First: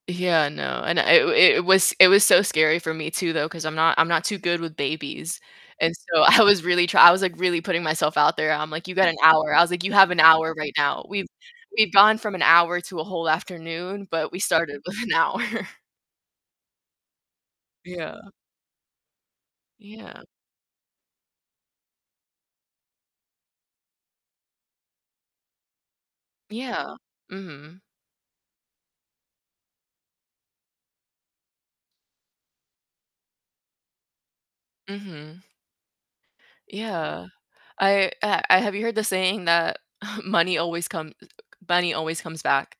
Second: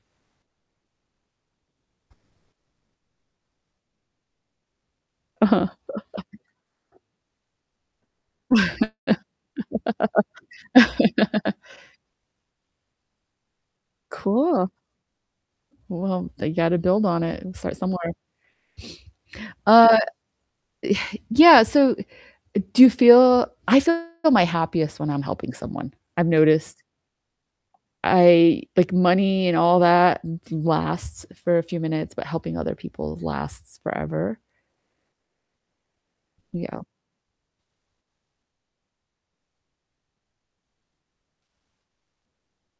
Yeah, no, and it it was it was so scary for me too though, 'cause I'm not I'm not too good with babies. Uh-huh. And so I was really try I was, like, really putting myself out there. I'm, like, "You got an hour." I was, like, "You have an hour right now." We've we've gone from an hour to a whole afternoon, but, we Cool. started with an hour. Well, you gotta build on it and start somewhere. Yeah. Uh, Yeah. eh, yeah, so do you feel I feel my happiest when I'm helping someone, I've noticed. Yeah. Mhm. I like money and all that l lasts for a few minutes, but helping other people lasts forever. Mhm. Yeah. Yeah. I, uh, I have you heard the saying that money always come money always comes back?